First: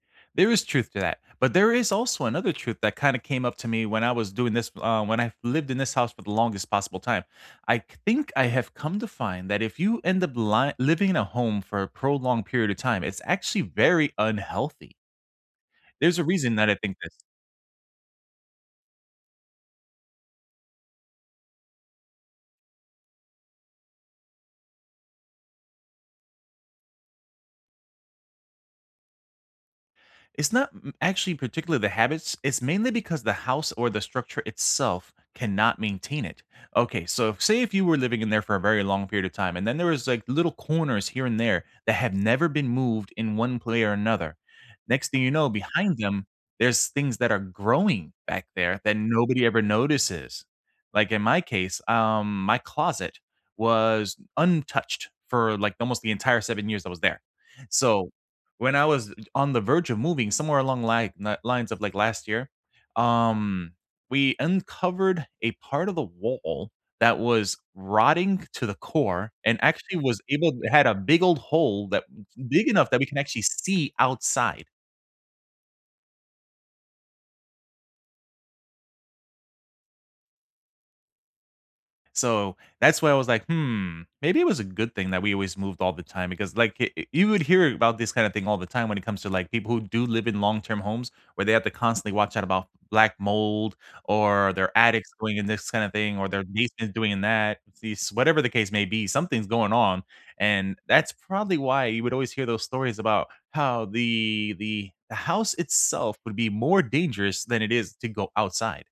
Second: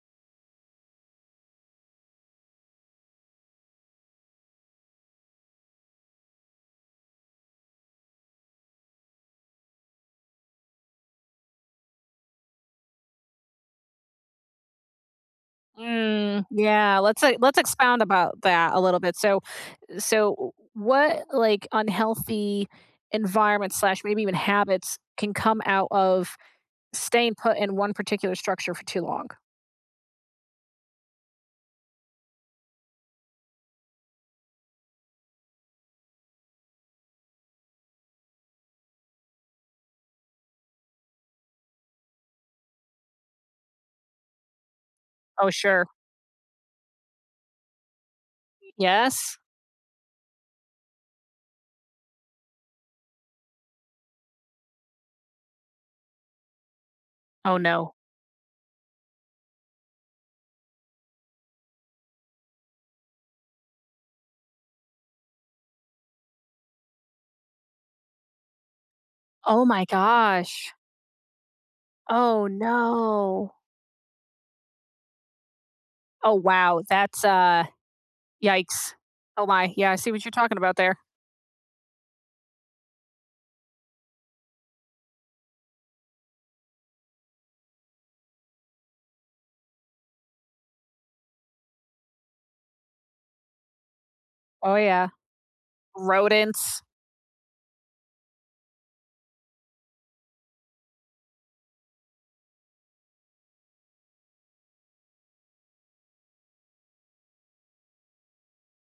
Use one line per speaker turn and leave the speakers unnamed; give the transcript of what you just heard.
There is truth to that, but there is also another truth that kinda came up to me when I was doing this uh, when I lived in this house for the longest possible time. I c think I have come to find that if you end up ly living in a home for a prolonged period of time, it's actually very unhealthy. There's a
Mm,
reason that I think
yeah,
this.
let's, uh let's expound about that a little bit, so so w w what like unhealthy environment slash maybe even habits can come out of staying put in one particular structure for too long?
It's not m m actually particularly the habits, it's mainly because the house or the structure itself cannot maintain it. Okay, so say if you were living in there for a very long period of time and then there was like little corners here and there that have never been moved in one play or another. Next thing you
Oh,
know,
sure.
behind them, there's things that are growing back there that
Yes.
nobody ever notices. Like in my case, um, my closet was untouched for like almost the entire 7 years I was there,
Oh no.
so when I was on the verge of moving somewhere along li na lines of like last year, um, we uncovered a part of the wall that was rotting to the core and
Oh my
actually was able to
gosh.
had a big old hole that
Oh,
big enough that we can actually
no.
see outside.
Oh, wow, that's a Yikes. Oh my, yeah, I see what you're talking about there.
So that's why I was like, "Hmm, maybe it was a good thing that we always moved all the time because like eh eh you would hear about this kind of thing all the time when it comes to, like, people who do live in long-term homes where they have to constantly watch out about black mold or
Oh,
their
yeah.
attics going in this kinda thing or their
Rodents.
basement doing in that. These whatever the case may be, something's going on, and that's probably why you would always hear those stories about how the the house itself would be more dangerous than it is to go outside.